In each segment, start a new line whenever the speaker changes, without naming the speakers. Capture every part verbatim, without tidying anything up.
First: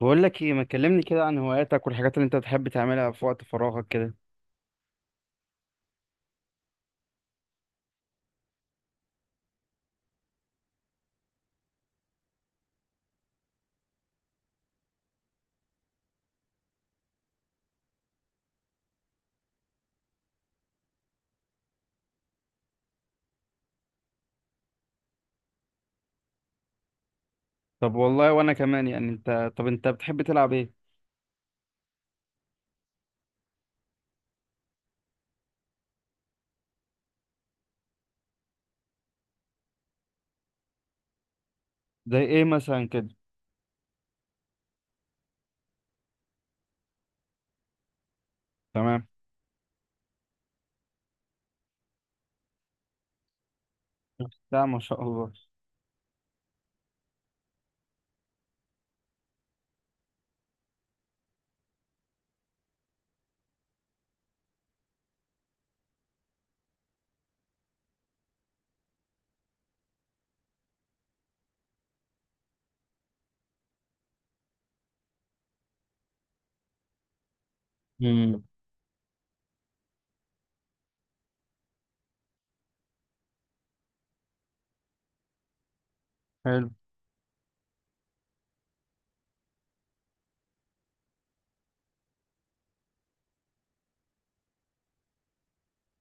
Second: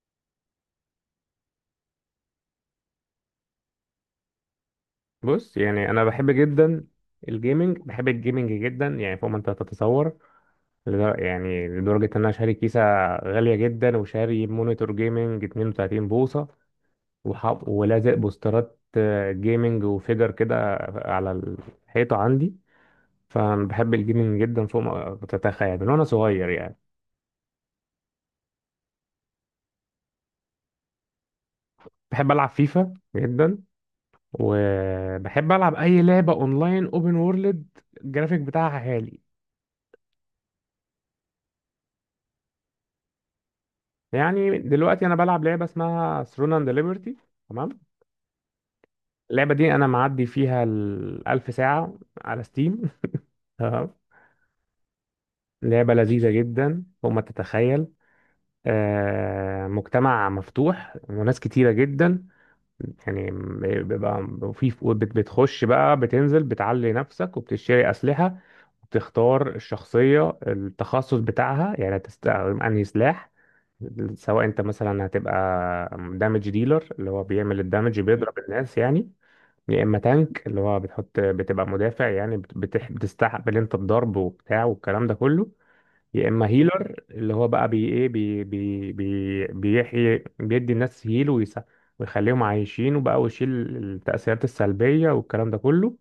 بقول لك ايه، ما تكلمني كده عن هواياتك والحاجات اللي انت بتحب تعملها في وقت فراغك كده؟
بص، يعني انا بحب جدا الجيمنج. بحب الجيمنج جدا يعني فوق ما انت تتصور. لدر- يعني لدرجة ان انا شاري كيسة غالية جدا، وشاري مونيتور جيمنج 32 بوصة، وحاط ولازق بوسترات آه، جيمنج وفيجر كده على الحيطة عندي. فبحب الجيمنج جدا فوق ما تتخيل من وانا صغير يعني.
طب والله وانا كمان. يعني انت طب انت بتحب تلعب ايه؟
بحب العب فيفا جدا، وبحب العب اي لعبة اونلاين اوبن وورلد الجرافيك بتاعها عالي.
زي ايه مثلا كده؟
يعني دلوقتي انا بلعب لعبه اسمها ثرون اند ليبرتي. تمام.
تمام.
اللعبه دي انا معدي فيها الألف ساعه على ستيم تمام.
لا ما شاء الله.
لعبه لذيذه جدا فوق ما تتخيل. آه، مجتمع مفتوح وناس كتيره جدا يعني. بيبقى في، بتخش بقى بتنزل بتعلي نفسك، وبتشتري اسلحه، وبتختار الشخصيه التخصص بتاعها، يعني هتستخدم انهي سلاح. سواء انت مثلا هتبقى دامج ديلر، اللي هو بيعمل الدامج بيضرب
امم.
الناس يعني. يا اما تانك، اللي هو بتحط بتبقى مدافع، يعني بت- بتح... بتستقبل انت الضرب وبتاع والكلام ده كله. يا اما
حلو.
هيلر، اللي هو بقى بي ايه بي بي بي بيحيي بيدي الناس هيل ويس... ويخليهم عايشين، وبقى ويشيل التأثيرات السلبية والكلام ده كله.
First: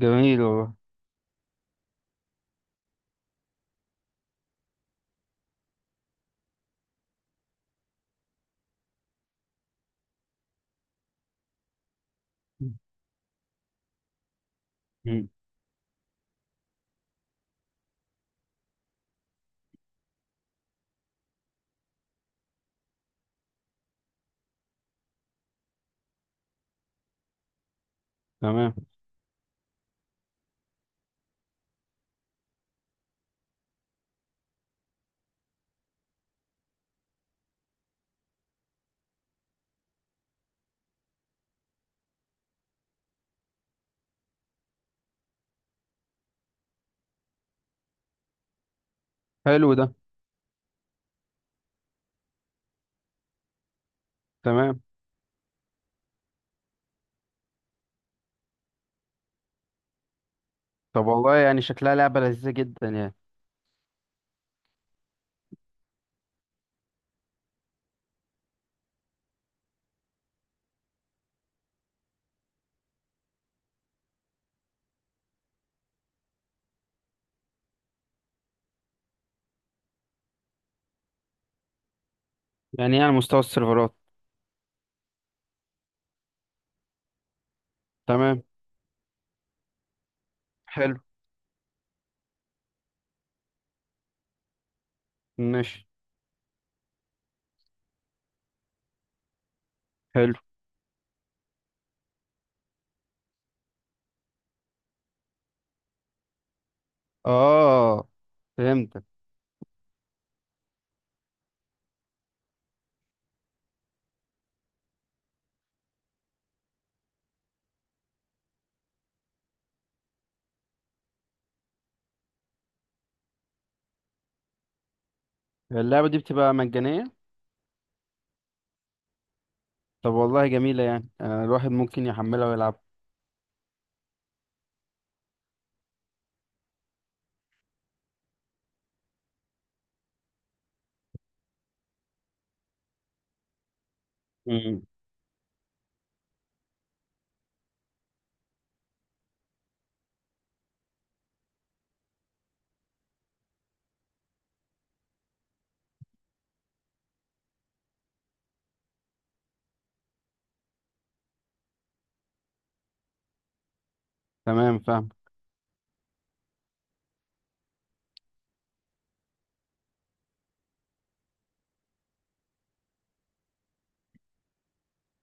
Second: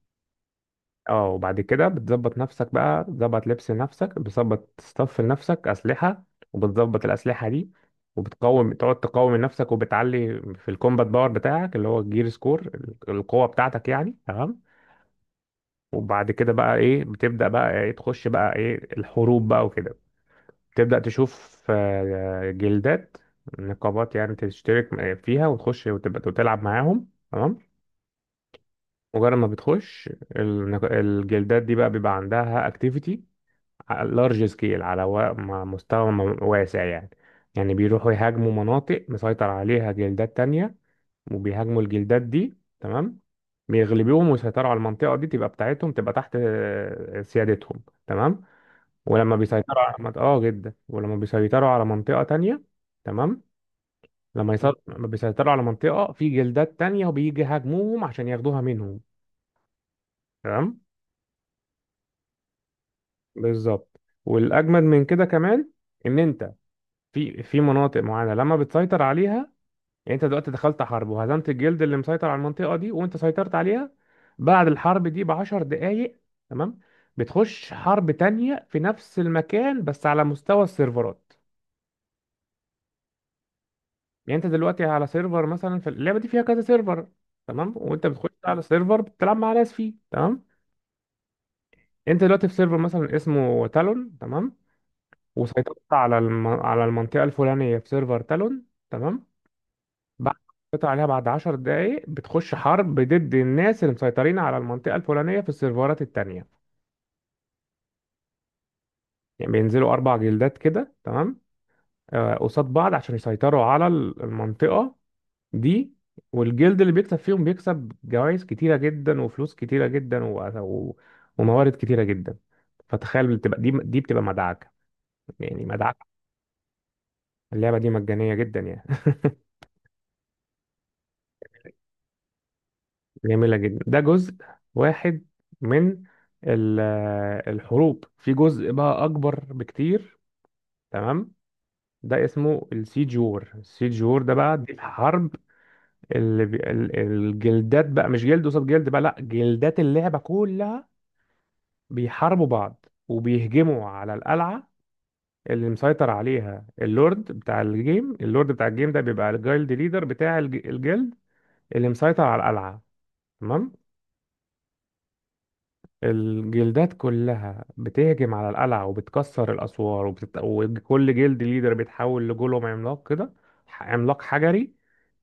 جميل والله.
اه، وبعد كده بتظبط نفسك بقى، بتظبط لبس لنفسك، بتظبط ستاف لنفسك أسلحة، وبتظبط الأسلحة دي، وبتقوم تقعد تقوم من نفسك، وبتعلي في الكومبات باور بتاعك اللي هو الجير سكور، القوة بتاعتك يعني. تمام.
مم.
وبعد كده بقى ايه، بتبدأ بقى ايه تخش بقى ايه الحروب بقى وكده. تبدأ تشوف آه، جلدات، نقابات يعني تشترك فيها وتخش وتبقى وتلعب معاهم. تمام.
تمام.
مجرد ما بتخش، النق- الجلدات دي بقى بيبقى عندها اكتيفيتي لارج سكيل على و- م- مستوى م- واسع يعني. يعني بيروحوا يهاجموا مناطق مسيطر عليها جلدات تانية، وبيهاجموا الجلدات دي. تمام. بيغلبوهم ويسيطروا على المنطقة دي، تبقى بتاعتهم، تبقى تحت آه، سيادتهم. تمام. ولما
حلو
بيسيطروا
ده.
على مط- اه جدا، ولما بيسيطروا على منطقة تانية. تمام. لما
تمام.
يسيطروا، لما بيسيطروا على منطقة آه، في جلدات تانية، وبيجي يهاجموهم عشان ياخدوها منهم. تمام.
طب والله يعني شكلها لعبة لذيذة جدا يعني.
بالظبط. والأجمد من كده كمان، إن أنت في في مناطق معينه لما بتسيطر عليها. يعني انت دلوقتي دخلت حرب، وهزمت الجلد اللي مسيطر على المنطقه دي، وانت سيطرت عليها. بعد الحرب دي بعشر دقايق، تمام، بتخش حرب تانية في نفس المكان، بس على مستوى السيرفرات.
يعني ايه على مستوى السيرفرات؟
يعني انت دلوقتي على سيرفر، مثلا في اللعبه دي فيها كذا سيرفر. تمام. وانت بتخش
تمام.
على سيرفر بتلعب مع ناس فيه. تمام.
حلو.
انت دلوقتي في سيرفر مثلا اسمه تالون. تمام. وسيطرت
ماشي.
على الم... على المنطقه الفلانيه في سيرفر تالون. تمام. بعد
حلو.
قطع عليها، بعد عشر دقايق بتخش حرب ضد الناس اللي مسيطرين على المنطقة الفلانية في السيرفرات التانية.
اه، فهمتك.
يعني بينزلوا أربع جلدات كده. تمام. آه، قصاد بعض عشان يسيطروا على ال- المنطقة دي. والجلد اللي بيكسب فيهم بيكسب جوائز كتيرة جدا، وفلوس كتيرة جدا، و... و... وموارد كتيرة جدا. فتخيل بتبقى دي دي بتبقى مدعكة، يعني مدعكة.
اللعبة دي بتبقى مجانية؟
اللعبة دي مجانية جدا يعني.
طب والله جميلة يعني، آه، الواحد ممكن يحملها
جميلة جدا. ده جزء واحد من ال- الحروب. في جزء بقى أكبر بكتير. تمام. ده اسمه السيج وور. السيج وور ده بقى دي
ويلعبها.
الحرب اللي بي... ال- الجلدات بقى مش جلد قصاد جلد بقى، لا جلدات اللعبة كلها بيحاربوا بعض، وبيهجموا على القلعة اللي مسيطر عليها اللورد بتاع الجيم. اللورد بتاع الجيم ده بيبقى الجايلد ليدر بتاع الج- الجلد اللي مسيطر على القلعة. تمام.
تمام، فاهم.
الجلدات كلها بتهجم على القلعة، وبتكسر الأسوار، وبتت... وكل جلد ليدر بيتحول لجولوم عملاق كده، ح- عملاق حجري،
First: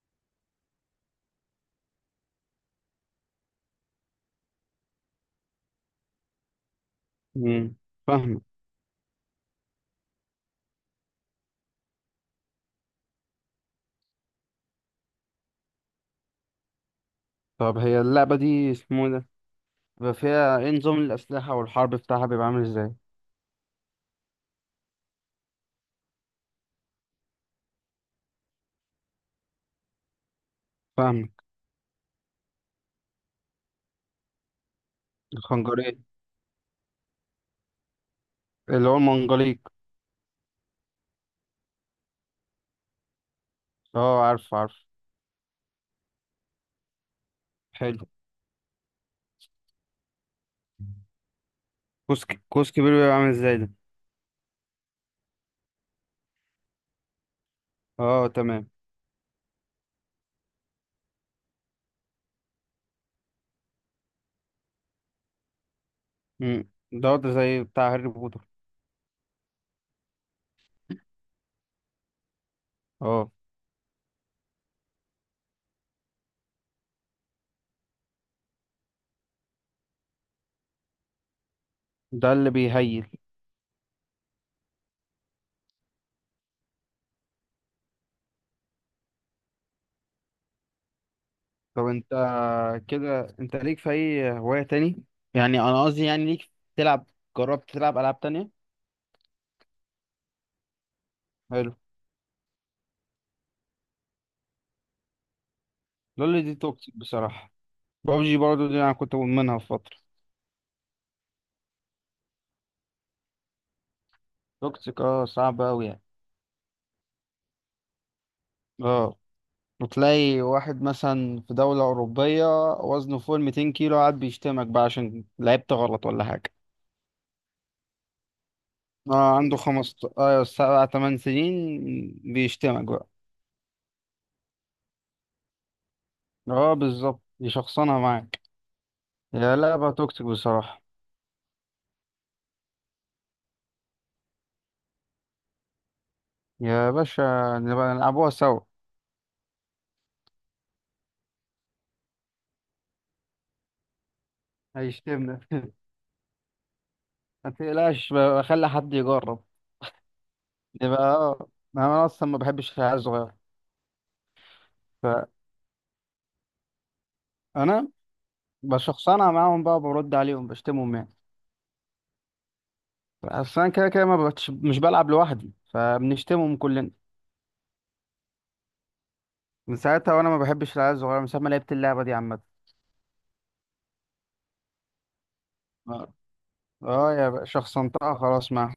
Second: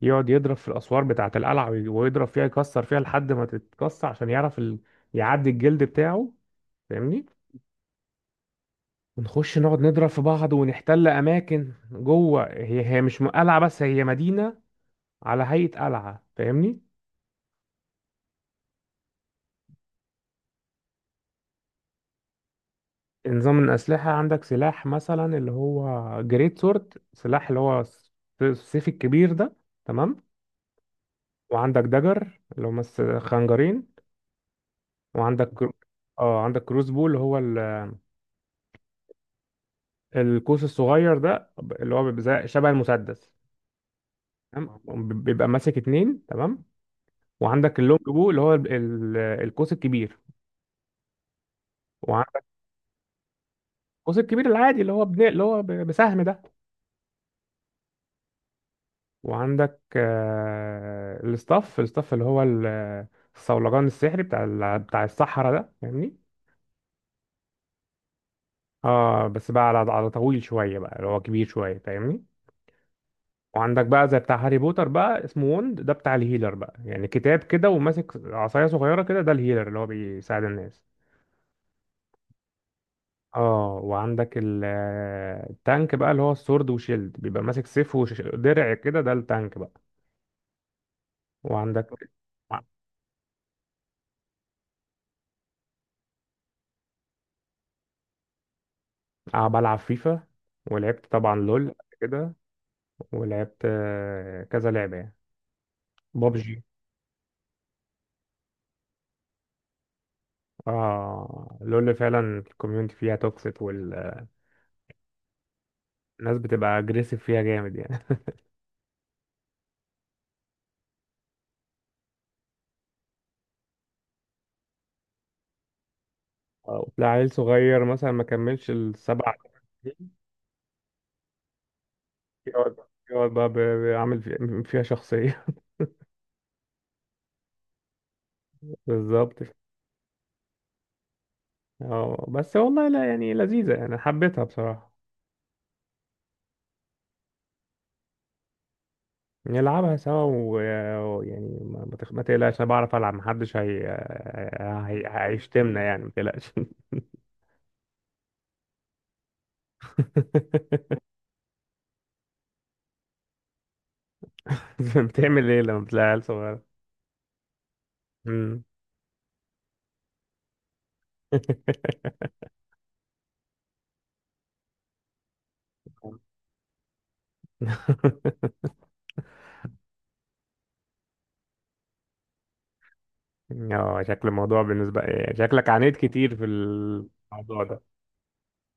يقعد يضرب في الأسوار بتاعة القلعة، وي- ويضرب فيها يكسر فيها لحد ما تتكسر، عشان يعرف ال... يعدي الجلد بتاعه. فاهمني؟
مم. فاهم.
ونخش نقعد نضرب في بعض، ونحتل أماكن جوه. هي هي مش م- قلعة بس، هي مدينة على هيئة قلعة. فاهمني؟
طب هي اللعبة دي اسمه إيه ده؟ بيبقى فيها ايه نظام الأسلحة والحرب بتاعها بيبقى عامل ازاي؟
نظام الأسلحة: عندك سلاح مثلا اللي هو جريت سورد، سلاح اللي هو الس- السيف الكبير ده. تمام.
فاهمك.
وعندك دجر، اللي هم الس- خنجرين. وعندك كرو-
الخنجرية.
اه، عندك كروس بو اللي هو ال-
اللي هو المنجليق.
القوس الصغير ده، اللي هو بيبقى زي- شبه المسدس.
اه، عارف عارف.
تمام. وب- بيبقى ماسك اتنين. تمام. وعندك اللونج
حلو.
بو اللي هو ال- ال- القوس الكبير.
كوس ك-
وعندك
كوس كبير بيبقى عامل ازاي ده؟
القوس الكبير العادي اللي هو بن... اللي هو ب- بسهم ده.
اه تمام.
وعندك آه، الستاف، الستاف اللي هو ال- الصولجان السحري بتاع ال- بتاع الصحراء ده. فاهمني؟
مم. ده ده زي بتاع هاري بوتر.
اه بس بقى على، على طويل شويه بقى اللي هو كبير شويه، فاهمني؟
اه.
وعندك بقى زي بتاع هاري بوتر بقى اسمه وند، ده بتاع الهيلر بقى، يعني كتاب كده وماسك عصايه صغيره كده، ده الهيلر اللي هو بيساعد الناس.
ده اللي بيهيل.
اه، وعندك ال- آه، التانك بقى اللي هو السورد وشيلد، بيبقى ماسك سيف ودرع كده، ده التانك بقى.
طب
وعندك
انت، كده انت ليك في اي هواية تاني؟ يعني انا قصدي، يعني ليك تلعب، جربت تلعب ألعاب تانية؟
ع- بلعب فيفا. ولعبت طبعا لول
حلو.
قبل كده. ولعبت آه، كذا لعبة يعني.
لول دي
بابجي.
توكسيك بصراحة. بابجي برضه دي انا كنت مدمنها في فترة.
اه، لول فعلا الكوميونتي فيها توكسيك، والناس
توكسيك اه صعب أوي يعني.
بتبقى اجريسيف فيها جامد يعني.
اه، وتلاقي واحد مثلا في دولة أوروبية وزنه فوق ال مئتين كيلو قاعد بيشتمك بقى عشان لعبت غلط ولا حاجة.
آه، تلاقي عيل صغير مثلا ما كملش السبع
اه، عنده خمس
سنين،
اه سبع تمن سنين،
يقعد
بيشتمك بقى.
يقعد بقى ب- بيعمل في- فيها شخصية.
اه، بالظبط يشخصنها معاك.
بالظبط.
يا لعبة توكسيك بصراحة.
اه بس والله لا، يعني لذيذة يعني، حبيتها بصراحة.
يا باشا، نبقى نلعبوها سوا.
نلعبها سوا و- ويعني ما ما تخ- ما تقلقش انا بعرف العب، محدش هي... هي...
هيشتمنا
هيشتمنا يعني، ما تقلقش.
ما تقلقش بقى، اخلي حد يجرب. يبقى اه. انا اصلا ما بحبش العيال الصغيرة.
بتعمل ايه لما بتلاقي عيل صغير؟
فانا
مم.
بشخصنها معاهم بقى، برد عليهم بشتمهم يعني. بس انا كده كده ما بتش... مش بلعب لوحدي، فبنشتمهم كلنا. من ساعتها وانا ما بحبش العيال الصغيره، من ساعه ما لعبت اللعبه دي عامه.
اه، شكل الموضوع بالنسبة إيه، شكلك عانيت
اه
كتير في
اه، يا بقى
الموضوع ده.
شخصنتها خلاص معاهم.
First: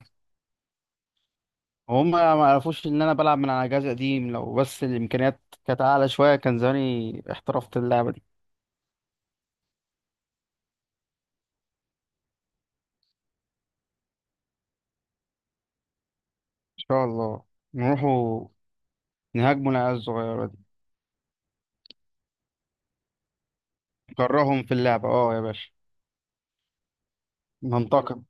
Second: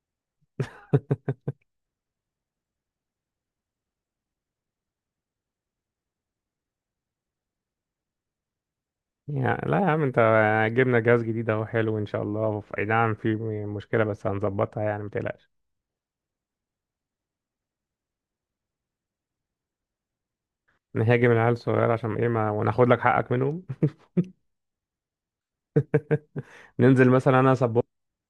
وهم ما عرفوش ان انا بلعب من على جهاز قديم. لو بس الامكانيات كانت اعلى شويه كان زماني احترفت اللعبه دي.
يعني لا يا عم انت، جبنا جهاز جديد اهو حلو ان شاء الله. اي نعم في مشكلة بس هنظبطها يعني، ما تقلقش.
ان شاء الله. نروحوا نهاجموا العيال الصغيره دي.
نهاجم العيال الصغيرة عشان ايه، ما وناخد لك حقك منهم.
نكرههم في اللعبه، اه يا باشا.
ننزل مثلا انا سبورت.
ننتقم،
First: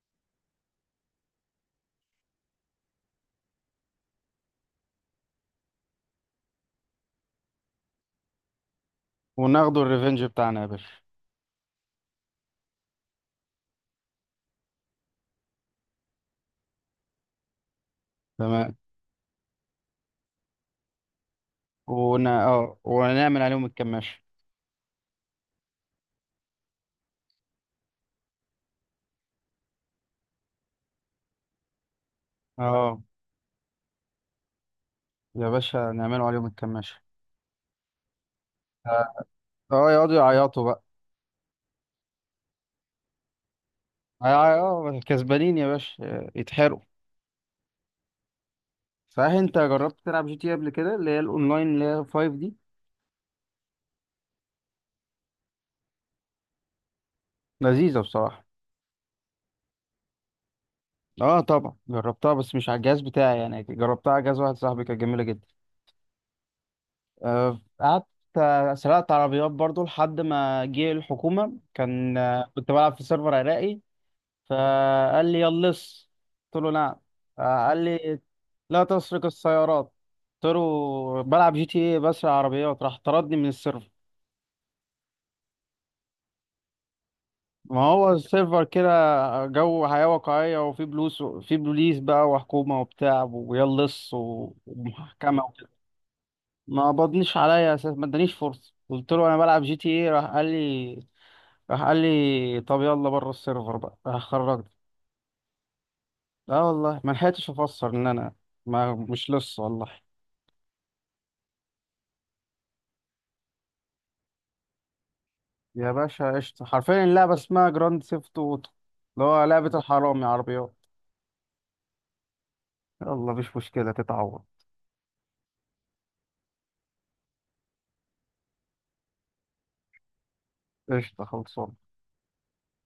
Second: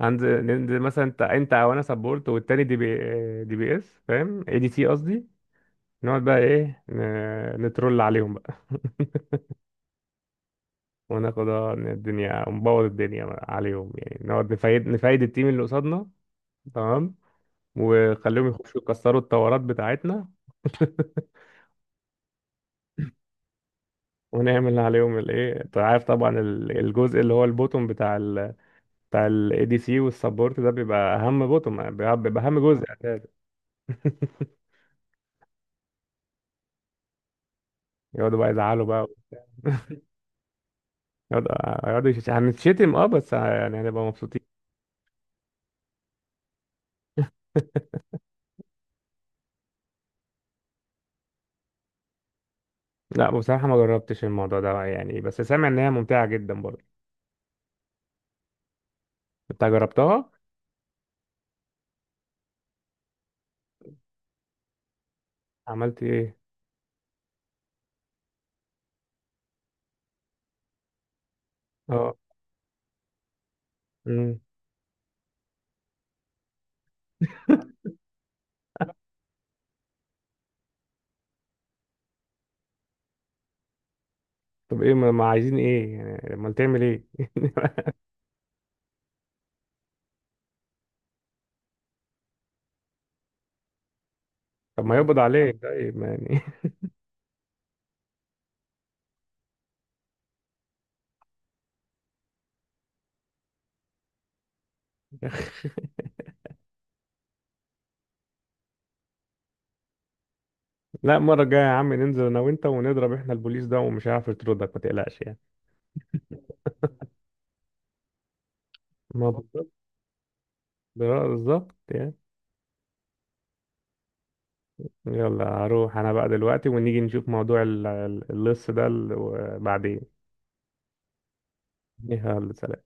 هنزل ننزل مثلا انت، انت او انا سبورت، والتاني دي بي، دي بي اس، فاهم، اي دي سي قصدي. نقعد بقى ايه ن- نترول عليهم بقى.
وناخدوا الريفنج بتاعنا يا باشا.
وناخد اه إن الدنيا ونبوظ الدنيا عليهم يعني، نقعد نفايد نفايد التيم اللي قصادنا. تمام. وخليهم
تمام.
يخشوا يكسروا الطورات بتاعتنا.
ون... اه ونعمل عليهم الكماشة.
ونعمل عليهم الايه، انت عارف طبعا ال- الجزء اللي هو البوتوم بتاع ال، بتاع الاي دي سي والسبورت ده، بيبقى اهم بوتوم، بيبقى بيبقى اهم جزء
اه
اساسا.
يا باشا، نعملوا عليهم الكماشة.
يقعدوا بقى يزعلوا بقى.
اه، آه، يقعدوا يعيطوا بقى.
يقعدوا يقعدوا يش- هنتشتم اه، بس يعني هنبقى مبسوطين.
هيع- اه آه، كسبانين يا باشا، آه، يتحرقوا. صحيح، انت جربت تلعب جي تي قبل كده؟ اللي هي الاونلاين اللي هي فايف دي.
لا بصراحة ما جربتش الموضوع ده يعني، بس سامع ان هي ممتعة جدا برضه.
لذيذه بصراحه.
انت جربتها؟
اه طبعا جربتها، بس مش على الجهاز بتاعي يعني، جربتها على جهاز واحد صاحبي، كانت جميله جدا.
عملت ايه؟
آه، قعدت، آه، سرقت عربيات برضو لحد ما جه الحكومه،
اه.
كان آه، كنت بلعب في سيرفر عراقي.
امم.
فقال لي: يا اللص. قلت له: نعم. قال لي: لا تسرق السيارات. قلت له: بلعب جي تي ايه، بسرق عربيات. راح طردني من السيرفر.
طب ايه، ما ما عايزين ايه يعني؟ امال تعمل ايه؟
ما هو السيرفر كده، جو حياة واقعية، وفي بلوس في بوليس بقى وحكومة وبتاع ويا اللص و-
طب ما يقبض
ومحكمة
عليك
وكده.
طيب، ما يعني.
ما قبضنيش عليا اساس، ما ادانيش فرصة، قلت له انا بلعب جي تي ايه، راح قال لي راح قال لي: طب يلا بره السيرفر بقى. راح خرجني. لا والله ما لحقتش افسر ان انا ما مش لص والله.
لا، المره الجايه يا عم ننزل انا وانت ونضرب احنا البوليس ده، ومش هيعرف يطردك ما تقلقش يعني.
يا باشا قشطة. حرفيا اللعبة اسمها جراند سيفت اوتو، اللي
ما
هو
بالظبط.
لعبة الحرامي عربيات.
آه، بالظبط يعني.
يلا مفيش مشكلة، تتعوض.
يلا هروح انا بقى دلوقتي، ونيجي نشوف موضوع ال- ال- اللص ده ال- بعدين.
قشطة خلصان.
يلا، سلام.